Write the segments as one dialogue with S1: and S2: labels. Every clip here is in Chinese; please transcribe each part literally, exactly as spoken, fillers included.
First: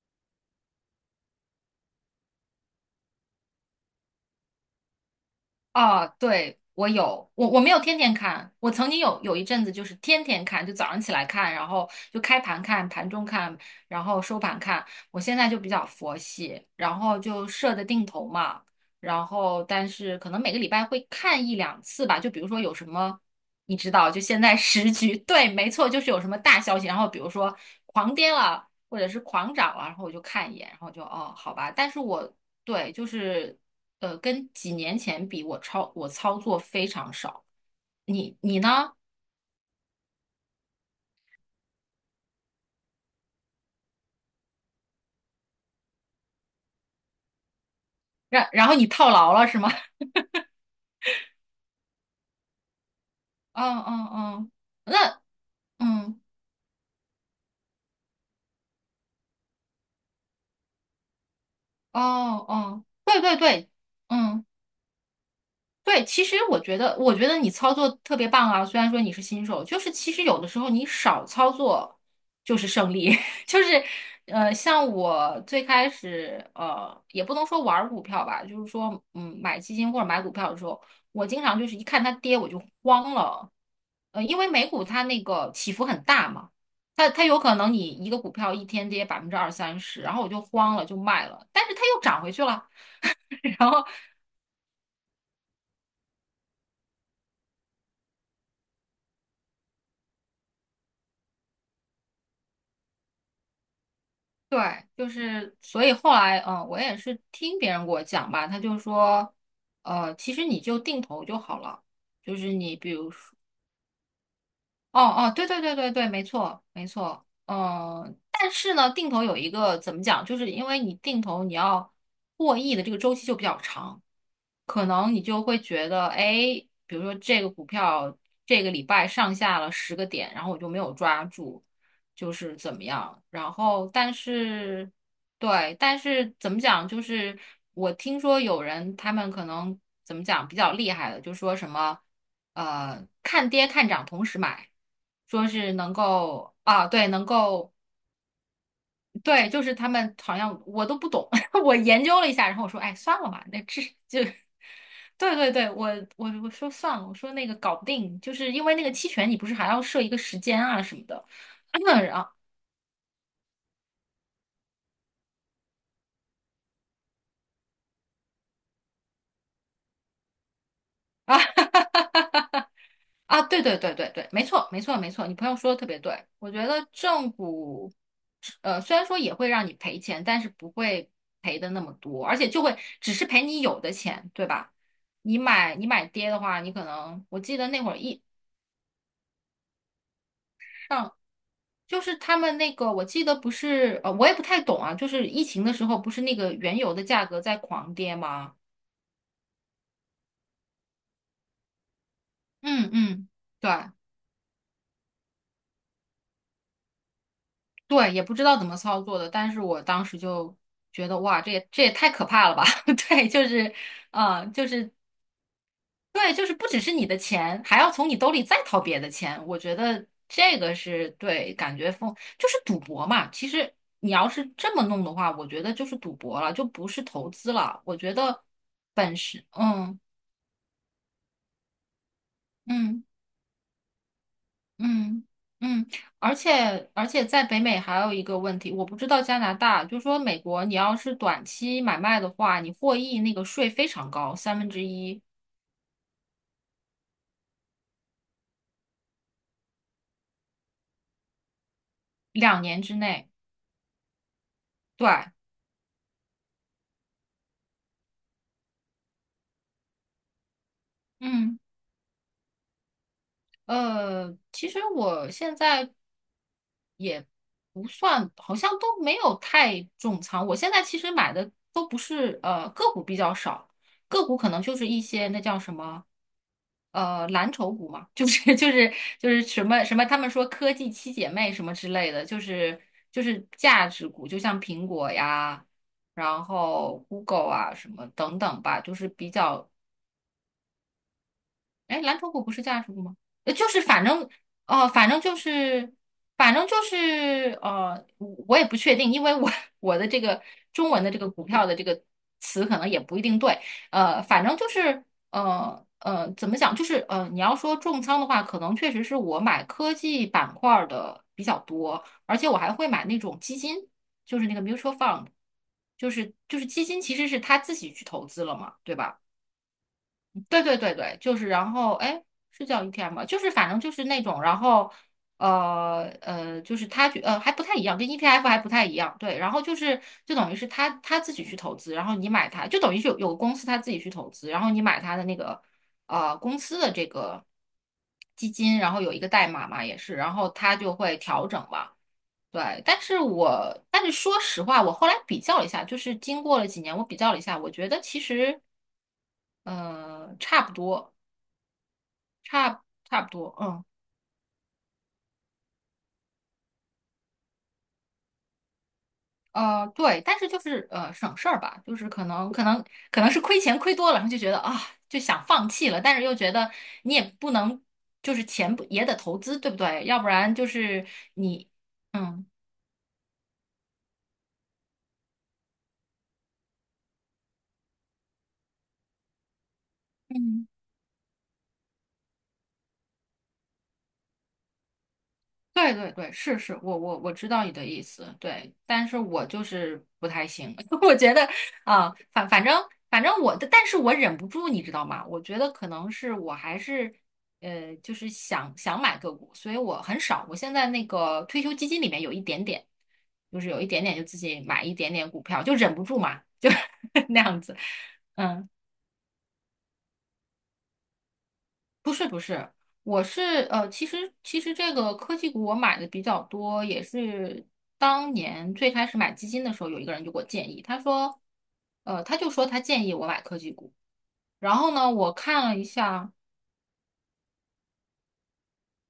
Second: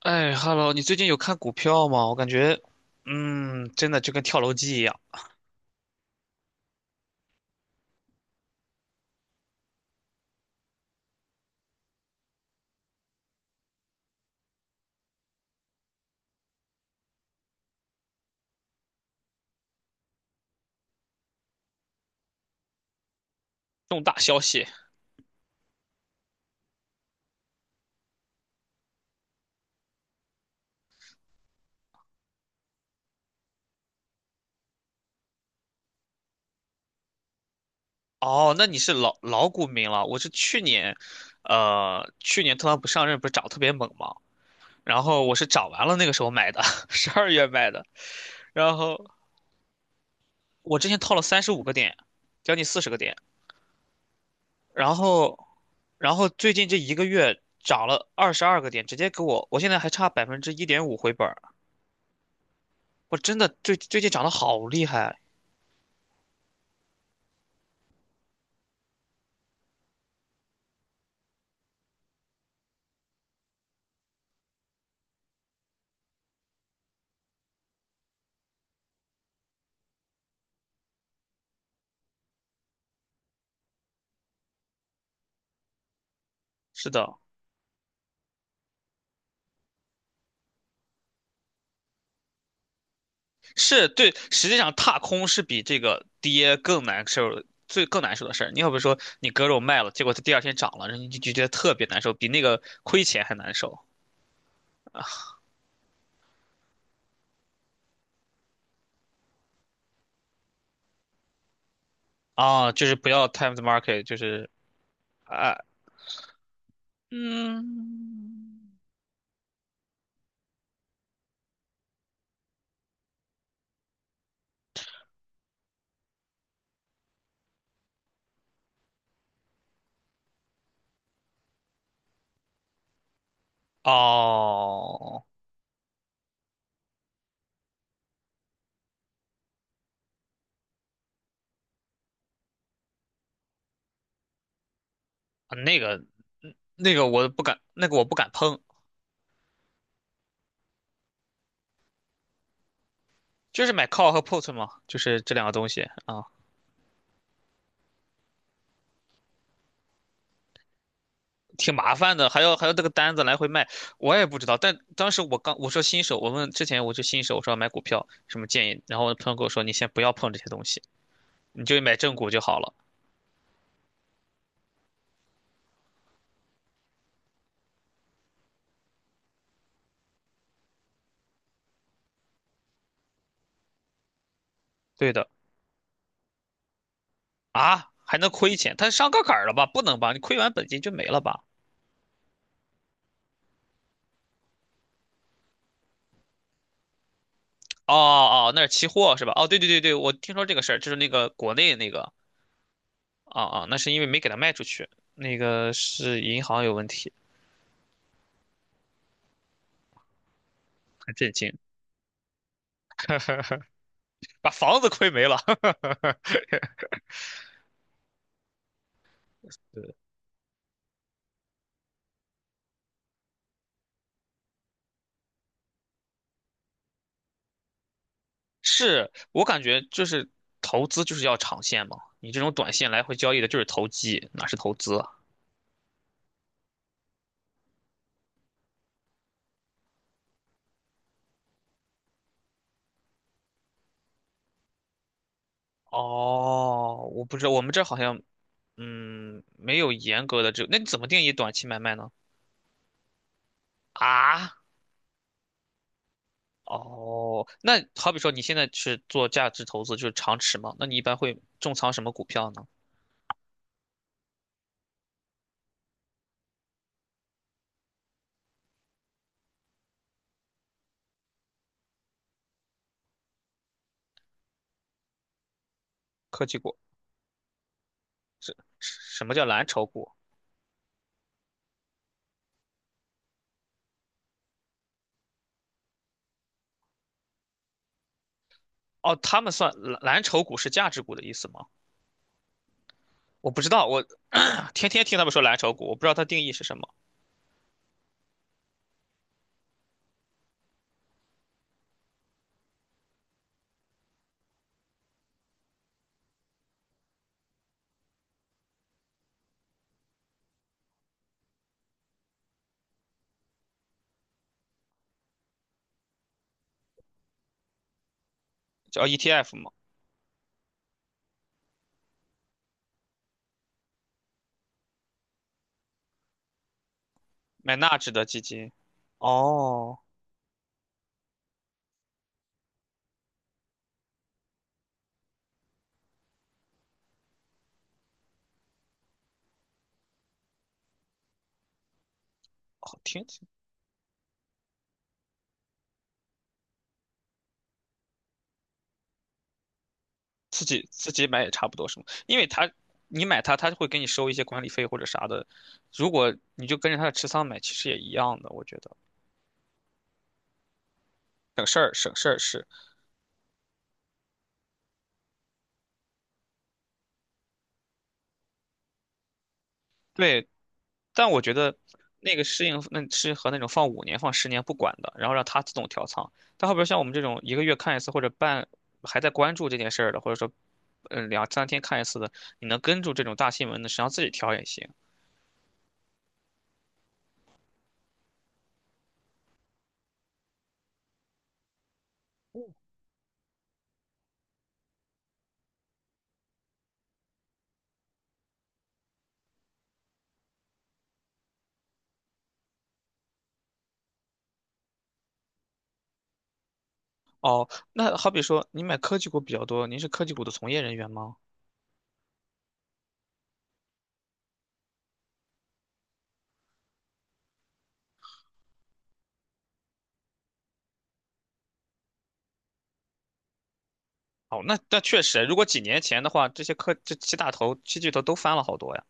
S1: 哎，Hello，你最近有看股票吗？我感觉，嗯，真的就跟跳楼机一样。
S2: 啊，对，我有，我我没有天天看，我曾经有有一阵子就是天天看，就早上起来看，然后就开盘看、盘中看，然后收盘看。我现在就比较佛系，然后就设的定投嘛，然后但是可能每个礼拜会看一两次吧，就比如说有什么，你知
S1: 重
S2: 道，
S1: 大
S2: 就
S1: 消
S2: 现在
S1: 息。
S2: 时局，对，没错，就是有什么大消息，然后比如说狂跌了。或者是狂涨了，然后我就看一眼，然后就哦，好吧。但是我对，就是呃，跟几年前比，我操我操作非常少。你
S1: 哦，
S2: 你
S1: 那你是
S2: 呢？
S1: 老老股民了。我是去年，呃，去年特朗普上任不是涨特别猛吗？然后我是涨完了那个时候买的，十二月买的。
S2: 然然后
S1: 然
S2: 你
S1: 后
S2: 套牢了是吗？
S1: 我之前套了三十五个点，将近四十个点。
S2: 嗯嗯嗯。
S1: 然
S2: 那
S1: 后，然
S2: 嗯
S1: 后最近这一个月涨了二十二个点，直接给我，我现在还差百分之一点五回本儿。
S2: 哦哦，
S1: 我
S2: 对对
S1: 真的
S2: 对，
S1: 最最近涨得
S2: 嗯。
S1: 好厉害。
S2: 对，其实我觉得，我觉得你操作特别棒啊。虽然说你是新手，就是其实有的时候你少操作就是胜利。就是呃，像我最开始呃，也不能说玩儿股票吧，就是说嗯，买基金或者买股票的时候，我经常就是一看它跌我就慌了。呃，因为美股它那个起伏很大嘛，
S1: 是
S2: 它
S1: 的。
S2: 它有可能你一个股票一天跌百分之二三十，然后我就慌了就卖了，但是它又涨回去了。然后
S1: 是对，实际上踏空是比这个跌更难受，最更难受的事儿。你要不说你割肉卖了，结果它第二天涨了，然后你就觉得特别难受，比那个亏钱还难受。
S2: 对，就是所以后来，嗯、呃我也是听别人给我讲吧，他就说，呃，其实你就定投就好了，就是
S1: 啊！
S2: 你
S1: 就
S2: 比
S1: 是不
S2: 如
S1: 要
S2: 说，
S1: time the market，就是。
S2: 哦哦，对
S1: 啊，
S2: 对对对对，没错没错，嗯、但
S1: 嗯，
S2: 是呢，定投有一个怎么讲，就是因为你定投你要获益的这个周期就比较长，可能你就会觉得，哎，比如说这个股票这个礼拜上下了十个点，然后我就没有抓住，就是怎么样？然后但是，
S1: 哦，
S2: 对，但是怎么讲？就是我听说有人他们可能怎么讲比较厉害的，就说什么呃看跌看涨同时买，说是
S1: 那
S2: 能
S1: 个
S2: 够啊，
S1: 那个
S2: 对，能
S1: 我不敢，
S2: 够。
S1: 那个我不敢碰，
S2: 对，就是他们好像我都不懂，我研究了一下，然后我说，哎，算了吧，那
S1: 就是
S2: 这
S1: 买 call 和
S2: 就，
S1: put 嘛，就是这
S2: 对
S1: 两个
S2: 对
S1: 东
S2: 对，
S1: 西
S2: 我
S1: 啊。
S2: 我我说算了，我说那个搞不定，就是因为那个期权，你不是还要设一个时间啊什么的，
S1: 挺麻 烦
S2: 然
S1: 的，
S2: 后
S1: 还要还要这个单子来回卖，我也不知道。但当时我刚我说新手，我问之前我就新手，我说要买股票什么建议，然后朋友跟我说你先不要碰这些东西，
S2: 啊
S1: 你就买 正股就好了。
S2: 啊，对对对对对，没错没错没错，你朋友说的特别对，我觉得正股，呃，虽然说也会让你赔钱，但是不会赔的那么多，而且就会只是赔你有的钱，对吧？
S1: 对的。
S2: 你买你买跌的话，你可能我记得那
S1: 啊，
S2: 会儿
S1: 还
S2: 一。
S1: 能亏钱？他上杠杆儿了吧？不能吧？你亏完本金就没了吧？
S2: 就是他们那个，我记得不是，呃，我也不太懂啊。就是疫情的时候，不是那个原油的价格在狂
S1: 哦
S2: 跌
S1: 哦，
S2: 吗？
S1: 那是期货是吧？哦，对对对对，我听说这个事儿，就是那个国内那个
S2: 嗯嗯，
S1: 啊啊，
S2: 对
S1: 那是因为没给他卖出去，那个是银行有问题。
S2: 对，也不知道怎么操作的，但是我当时就觉
S1: 很
S2: 得，
S1: 震
S2: 哇，这
S1: 惊，
S2: 也这也太可怕了吧？对，就是，呃，
S1: 把
S2: 就
S1: 房子
S2: 是
S1: 亏没了。
S2: 对，就是不只是你的钱，还要从你兜里再掏别的钱。我觉 得这个是对，感觉风就是赌博嘛。其实你要是这么弄的话，我觉得就是赌博了，就不是投资了。我觉得
S1: 是
S2: 本身，
S1: 我感觉
S2: 嗯。
S1: 就是投资就是要长线嘛，你这种短线来
S2: 嗯
S1: 回交易的就是投机，哪是投资啊？
S2: 嗯嗯，而且而且在北美还有一个问题，我不知道加拿大，就说美国，你要是短期买卖的话，你获益那个税非常高，三分之一，
S1: 哦，我不知道，我们这儿好像嗯没有严格的这，那你怎么定义短期买卖呢？
S2: 两年之内。
S1: 啊，
S2: 对，
S1: 哦，那好比说你现在是做价值投资，就是长持嘛，那你一般会
S2: 嗯，
S1: 重仓什么股票呢？
S2: 呃，其实我现在不算，好像都没有太重仓，我现在其实买的都不是呃个股比较少，个股可能就是一些那叫什么。
S1: 科技股？
S2: 呃蓝筹股嘛，就是 就是
S1: 什
S2: 就
S1: 么
S2: 是
S1: 叫
S2: 什
S1: 蓝
S2: 么
S1: 筹
S2: 什么，
S1: 股？
S2: 他们说科技七姐妹什么之类的，就是就是价值股，就像苹果呀，然后 Google 啊什么等等吧，就是
S1: 哦，
S2: 比
S1: 他们
S2: 较
S1: 算蓝蓝筹股是价值股的意思吗？
S2: 哎，蓝筹股不是价值股吗？
S1: 我
S2: 呃，
S1: 不知
S2: 就是
S1: 道，我
S2: 反正，
S1: 天
S2: 呃，
S1: 天
S2: 反
S1: 听
S2: 正
S1: 他们
S2: 就
S1: 说蓝筹股，
S2: 是，
S1: 我不知道它定义
S2: 反
S1: 是
S2: 正
S1: 什
S2: 就
S1: 么，
S2: 是，呃，我我也不确定，因为我 我的这个中文的这个股票的这个词可能也不一定对，呃，反正就是，呃呃，怎么讲？就是呃，你要说重仓的话，可能确实是我买科技板块儿的比较多，而且我还会买那种基金，就是那个 mutual fund，就是就是基金其实是他自己去投资了嘛，对
S1: 叫
S2: 吧？
S1: E T F 吗？
S2: 对对对对，就是然后哎，是叫 e t f 吗？就是反正就是那种，然后呃呃，就是他觉呃还不
S1: 买
S2: 太一样，
S1: 纳
S2: 跟
S1: 指的基
S2: E T F 还不
S1: 金。
S2: 太一样。对，然后就
S1: 哦，
S2: 是就等于是他他自己去投资，然后你买它，就等于是有有个公司他自己去投资，然后你买他的那个呃公司的这个基金，然后有一个代码嘛也是，然后它就会调整嘛。对，
S1: 好
S2: 但是
S1: 听。
S2: 我但是说实话，我后来比较了一下，就是经过了几年，我比较了一下，我觉得其实呃差
S1: 自
S2: 不
S1: 己自
S2: 多。
S1: 己买也差不多是吗？因为他
S2: 差差
S1: 你
S2: 不
S1: 买它，
S2: 多，
S1: 他就
S2: 嗯，
S1: 会给你收一些管理费或者啥的。如果你就跟着他的持仓买，其实也一样的，我觉得
S2: 呃，对，但是就是呃省事儿
S1: 省事
S2: 吧，
S1: 儿。
S2: 就是
S1: 省
S2: 可
S1: 事儿
S2: 能可
S1: 是。
S2: 能可能是亏钱亏多了，然后就觉得啊就想放弃了，但是又觉得你也不能就是钱不也得投资，对不对？要不
S1: 对，
S2: 然就是
S1: 但我觉
S2: 你，
S1: 得那个
S2: 嗯
S1: 适应那适合那种放五年放十年不管的，然后让它自动调仓。但后边像我们这种一个月看一次或者半还在关注这件事儿的，或者说
S2: 嗯。
S1: 嗯两三天看一次的，你能跟住这种大新闻的，实际上自己调也行。
S2: 对对对，是是，我我我知道你的意思，对，但是我就是不太行，我觉得啊，反反正反正我的，但是我忍不住，你知道吗？我觉得可能是我还是呃，就是想想买个股，所以我很少，我现在那个退休基金里面有一点点，就是有一点点就自己买一点点股票，就忍不住嘛，就 那样
S1: 哦，
S2: 子，
S1: 那好比说，
S2: 嗯。
S1: 您买科技股比较多，您是科技股的从业人员吗？
S2: 不是不是，我是呃，其实其实这个科技股我买的比较多，也是当年最开始买基金的时候，有一个人就给我建议，他说，呃，他就说他建议我买科技股，
S1: 哦，
S2: 然
S1: 那
S2: 后
S1: 那
S2: 呢，
S1: 确
S2: 我
S1: 实，如果
S2: 看了
S1: 几
S2: 一
S1: 年前的
S2: 下，
S1: 话，这些科这七大头、七巨头都翻了好多呀。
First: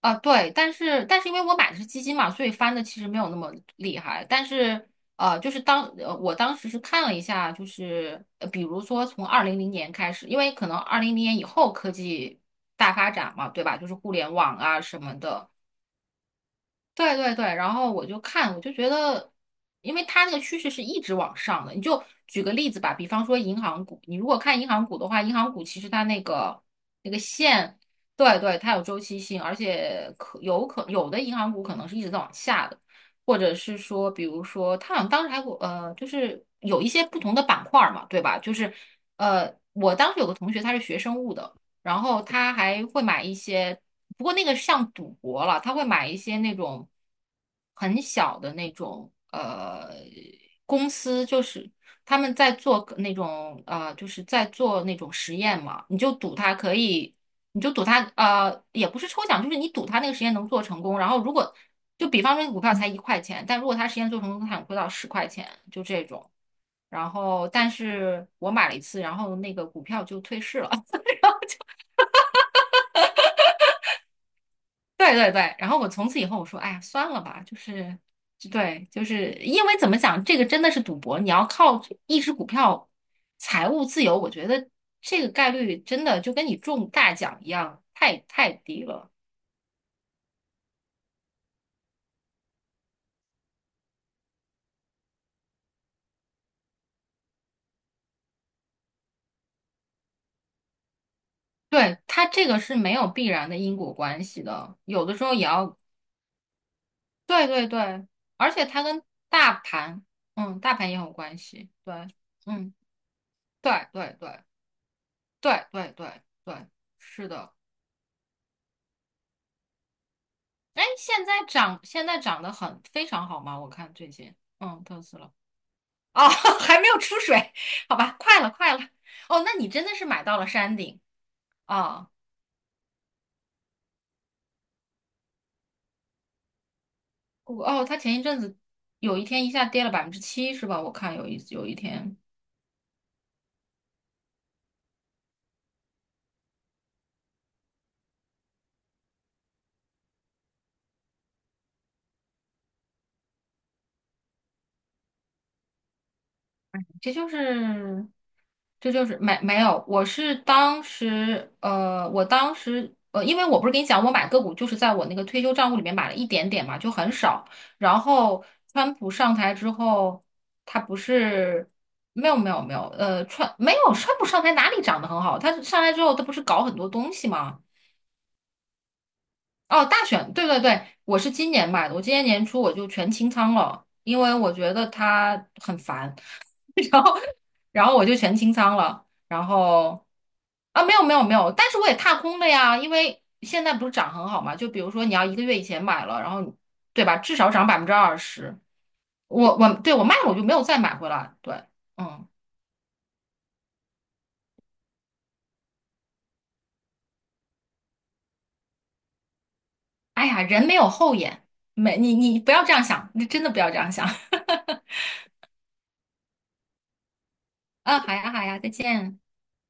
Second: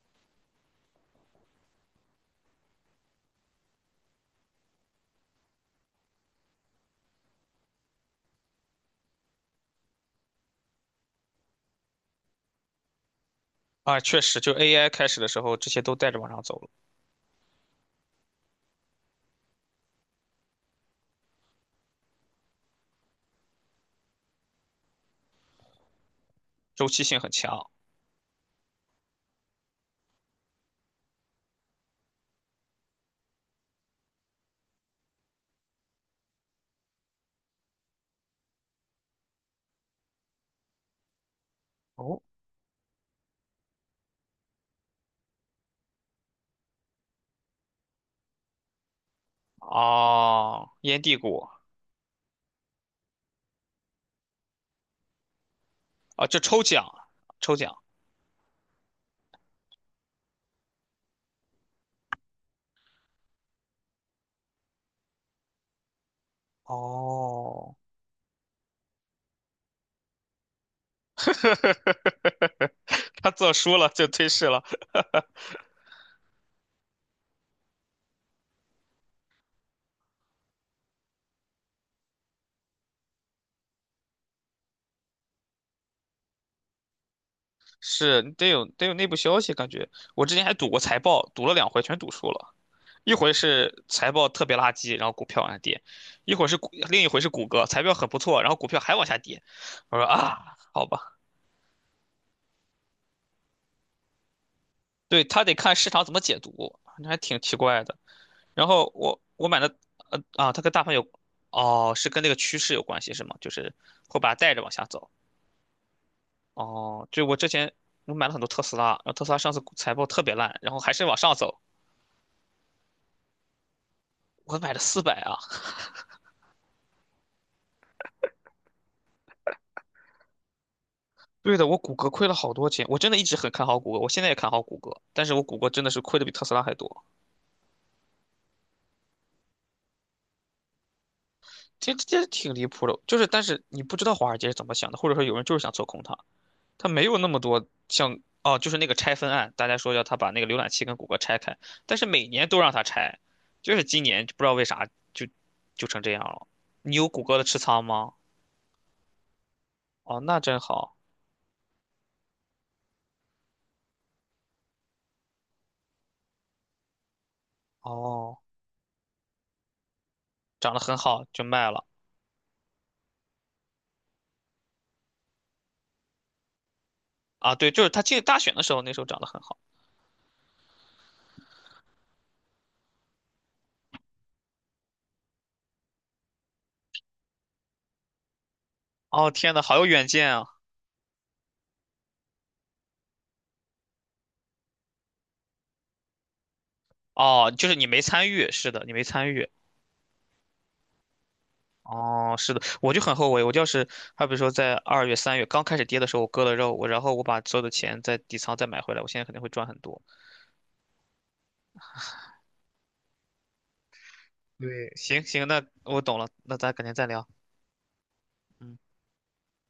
S2: 啊，对，但是但是因为我买的是基金嘛，所以翻的其实没有那么厉害。但是呃，就是当呃我当时是看了一下，就是呃比如说从二零零年开始，因为可能二零零年以后科技大发展嘛，对吧？就是
S1: 啊，
S2: 互
S1: 确
S2: 联
S1: 实，就
S2: 网啊
S1: A I
S2: 什
S1: 开
S2: 么
S1: 始的时
S2: 的，
S1: 候，这些都带着往上走了。
S2: 对对对，然后我就看，我就觉得，因为它那个趋势是一直往上的。你就举个例子吧，比方说银行股，你如果看银行股的话，银行股其实它那个
S1: 周期
S2: 那
S1: 性
S2: 个
S1: 很强。
S2: 线，对对，它有周期性，而且可有可有的银行股可能是一直在往下的，或者是说，比如说，它好像当时还有呃，就是有一些不同的板块儿嘛，对吧？就是呃，我当时有个同学他是学生物的。然
S1: 哦，
S2: 后他还会买一些，不过那个像赌博了，他会买一些那种很小的那种呃
S1: 哦，
S2: 公
S1: 烟蒂
S2: 司，就
S1: 股。
S2: 是他们在做那种呃，就是在做那种实验嘛，你就
S1: 啊，
S2: 赌
S1: 就
S2: 它
S1: 抽
S2: 可
S1: 奖，
S2: 以，
S1: 抽
S2: 你就
S1: 奖。
S2: 赌它呃，也不是抽奖，就是你赌它那个实验能做成功，然后如果就比方说股票才一块钱，但如果它实验做成功，它能亏到十块钱，就这种。然后，但
S1: 哦，
S2: 是我买了一次，然后那个股票就退市了。
S1: 他做输了就退市了。
S2: 对对对，然后我从此以后我说，哎呀，算了吧，就是，就对，就是因为怎么讲，这个真的是赌博，你要靠一只股票财务自由，我觉得这个概率真的就跟你中大奖一样，太
S1: 是得
S2: 太
S1: 有
S2: 低
S1: 得有内
S2: 了。
S1: 部消息，感觉我之前还赌过财报，赌了两回全赌输了。一回是财报特别垃圾，然后股票往下跌；一会儿是股，另一回是谷歌，财报很不错，然后股票还往下跌。我说啊，好吧，
S2: 对，它这个是没有必然的因果关系的，有的
S1: 对，
S2: 时候
S1: 他
S2: 也
S1: 得看
S2: 要，
S1: 市场怎么解读，那还挺
S2: 对
S1: 奇
S2: 对
S1: 怪的。
S2: 对，而且
S1: 然
S2: 它
S1: 后
S2: 跟
S1: 我我
S2: 大
S1: 买的
S2: 盘，
S1: 呃啊，
S2: 嗯，
S1: 它跟
S2: 大
S1: 大
S2: 盘
S1: 盘
S2: 也
S1: 有。
S2: 有关系，
S1: 哦，
S2: 对，
S1: 是跟那个趋
S2: 嗯，
S1: 势有关系是吗？就是
S2: 对对
S1: 会把它
S2: 对
S1: 带着往下走。
S2: 对对对对，
S1: 哦，就
S2: 是
S1: 我之
S2: 的。
S1: 前我买了很多特斯拉，然后特斯拉上次股财报特别烂，然后
S2: 哎，
S1: 还是往
S2: 现在
S1: 上走，
S2: 涨，现在涨得很非常好吗？我看最近，
S1: 我买了
S2: 嗯，特
S1: 四百
S2: 斯拉
S1: 啊，
S2: 哦，还没有出水，好吧，快了，快了。哦，那你真的是买到了山顶
S1: 对的，我谷歌
S2: 啊！
S1: 亏了好多钱，我真的一直很看好谷歌，我现在也看好谷歌，但是我谷歌真的是亏的比特斯拉还多，
S2: 哦，他前一阵子有一天一下跌了百分之七，是吧？我看有一有一
S1: 这
S2: 天，
S1: 这挺离谱的。就是，但是你不知道华尔街是怎么想的，或者说有人就是想做空它，它没有那么多像。哦，就是那个拆分案，大家说要他把那个浏览器跟谷歌拆开，但是每年都让他拆，就是今年就不知道为啥就就成这样了。你有
S2: 这
S1: 谷
S2: 就
S1: 歌的持仓
S2: 是，
S1: 吗？
S2: 这就是没没有，我
S1: 哦，
S2: 是
S1: 那真
S2: 当
S1: 好。
S2: 时呃，我当时呃，因为我不是跟你讲，我买个股就是在我那个退休账户里面买了一点点嘛，就很少。然
S1: 哦，
S2: 后川普上台之后，
S1: 涨得
S2: 他
S1: 很
S2: 不
S1: 好就
S2: 是
S1: 卖了。
S2: 没有没有没有，呃，川没有川普上台哪里涨得很好？他上来之后，他不是搞很多东西
S1: 啊，
S2: 吗？
S1: 对，就是他进大选的时候，那时候涨得很好。
S2: 哦，大选，对对对，我是今年买的，我今年年初我就全清仓了，因为我觉得他很烦。然后然后我就全清仓了，
S1: 哦，
S2: 然
S1: 天呐，好有
S2: 后
S1: 远见啊！
S2: 啊，没有没有没有，但是我也踏空了呀，因为现在不是涨很好嘛，就比如说你要一个月以前买了，然后你对吧，至少
S1: 哦，
S2: 涨
S1: 就是
S2: 百分
S1: 你
S2: 之
S1: 没
S2: 二
S1: 参与，
S2: 十，
S1: 是的，你没参与。
S2: 我我，对，我卖了，我就没有再买回来，对，嗯，
S1: 哦，是的，我就很后悔，我就是，还比如说在二月、三月刚开始跌的时候，我割了肉，我然后我把所有的钱在底仓再买回来，我现在肯定会赚很多。
S2: 哎呀，人没有后眼，没你你不要这样想，你真的不要这样想，
S1: 对，行行，那我懂了，那咱改天再聊。
S2: 啊，好呀好呀，再
S1: 嗯。
S2: 见。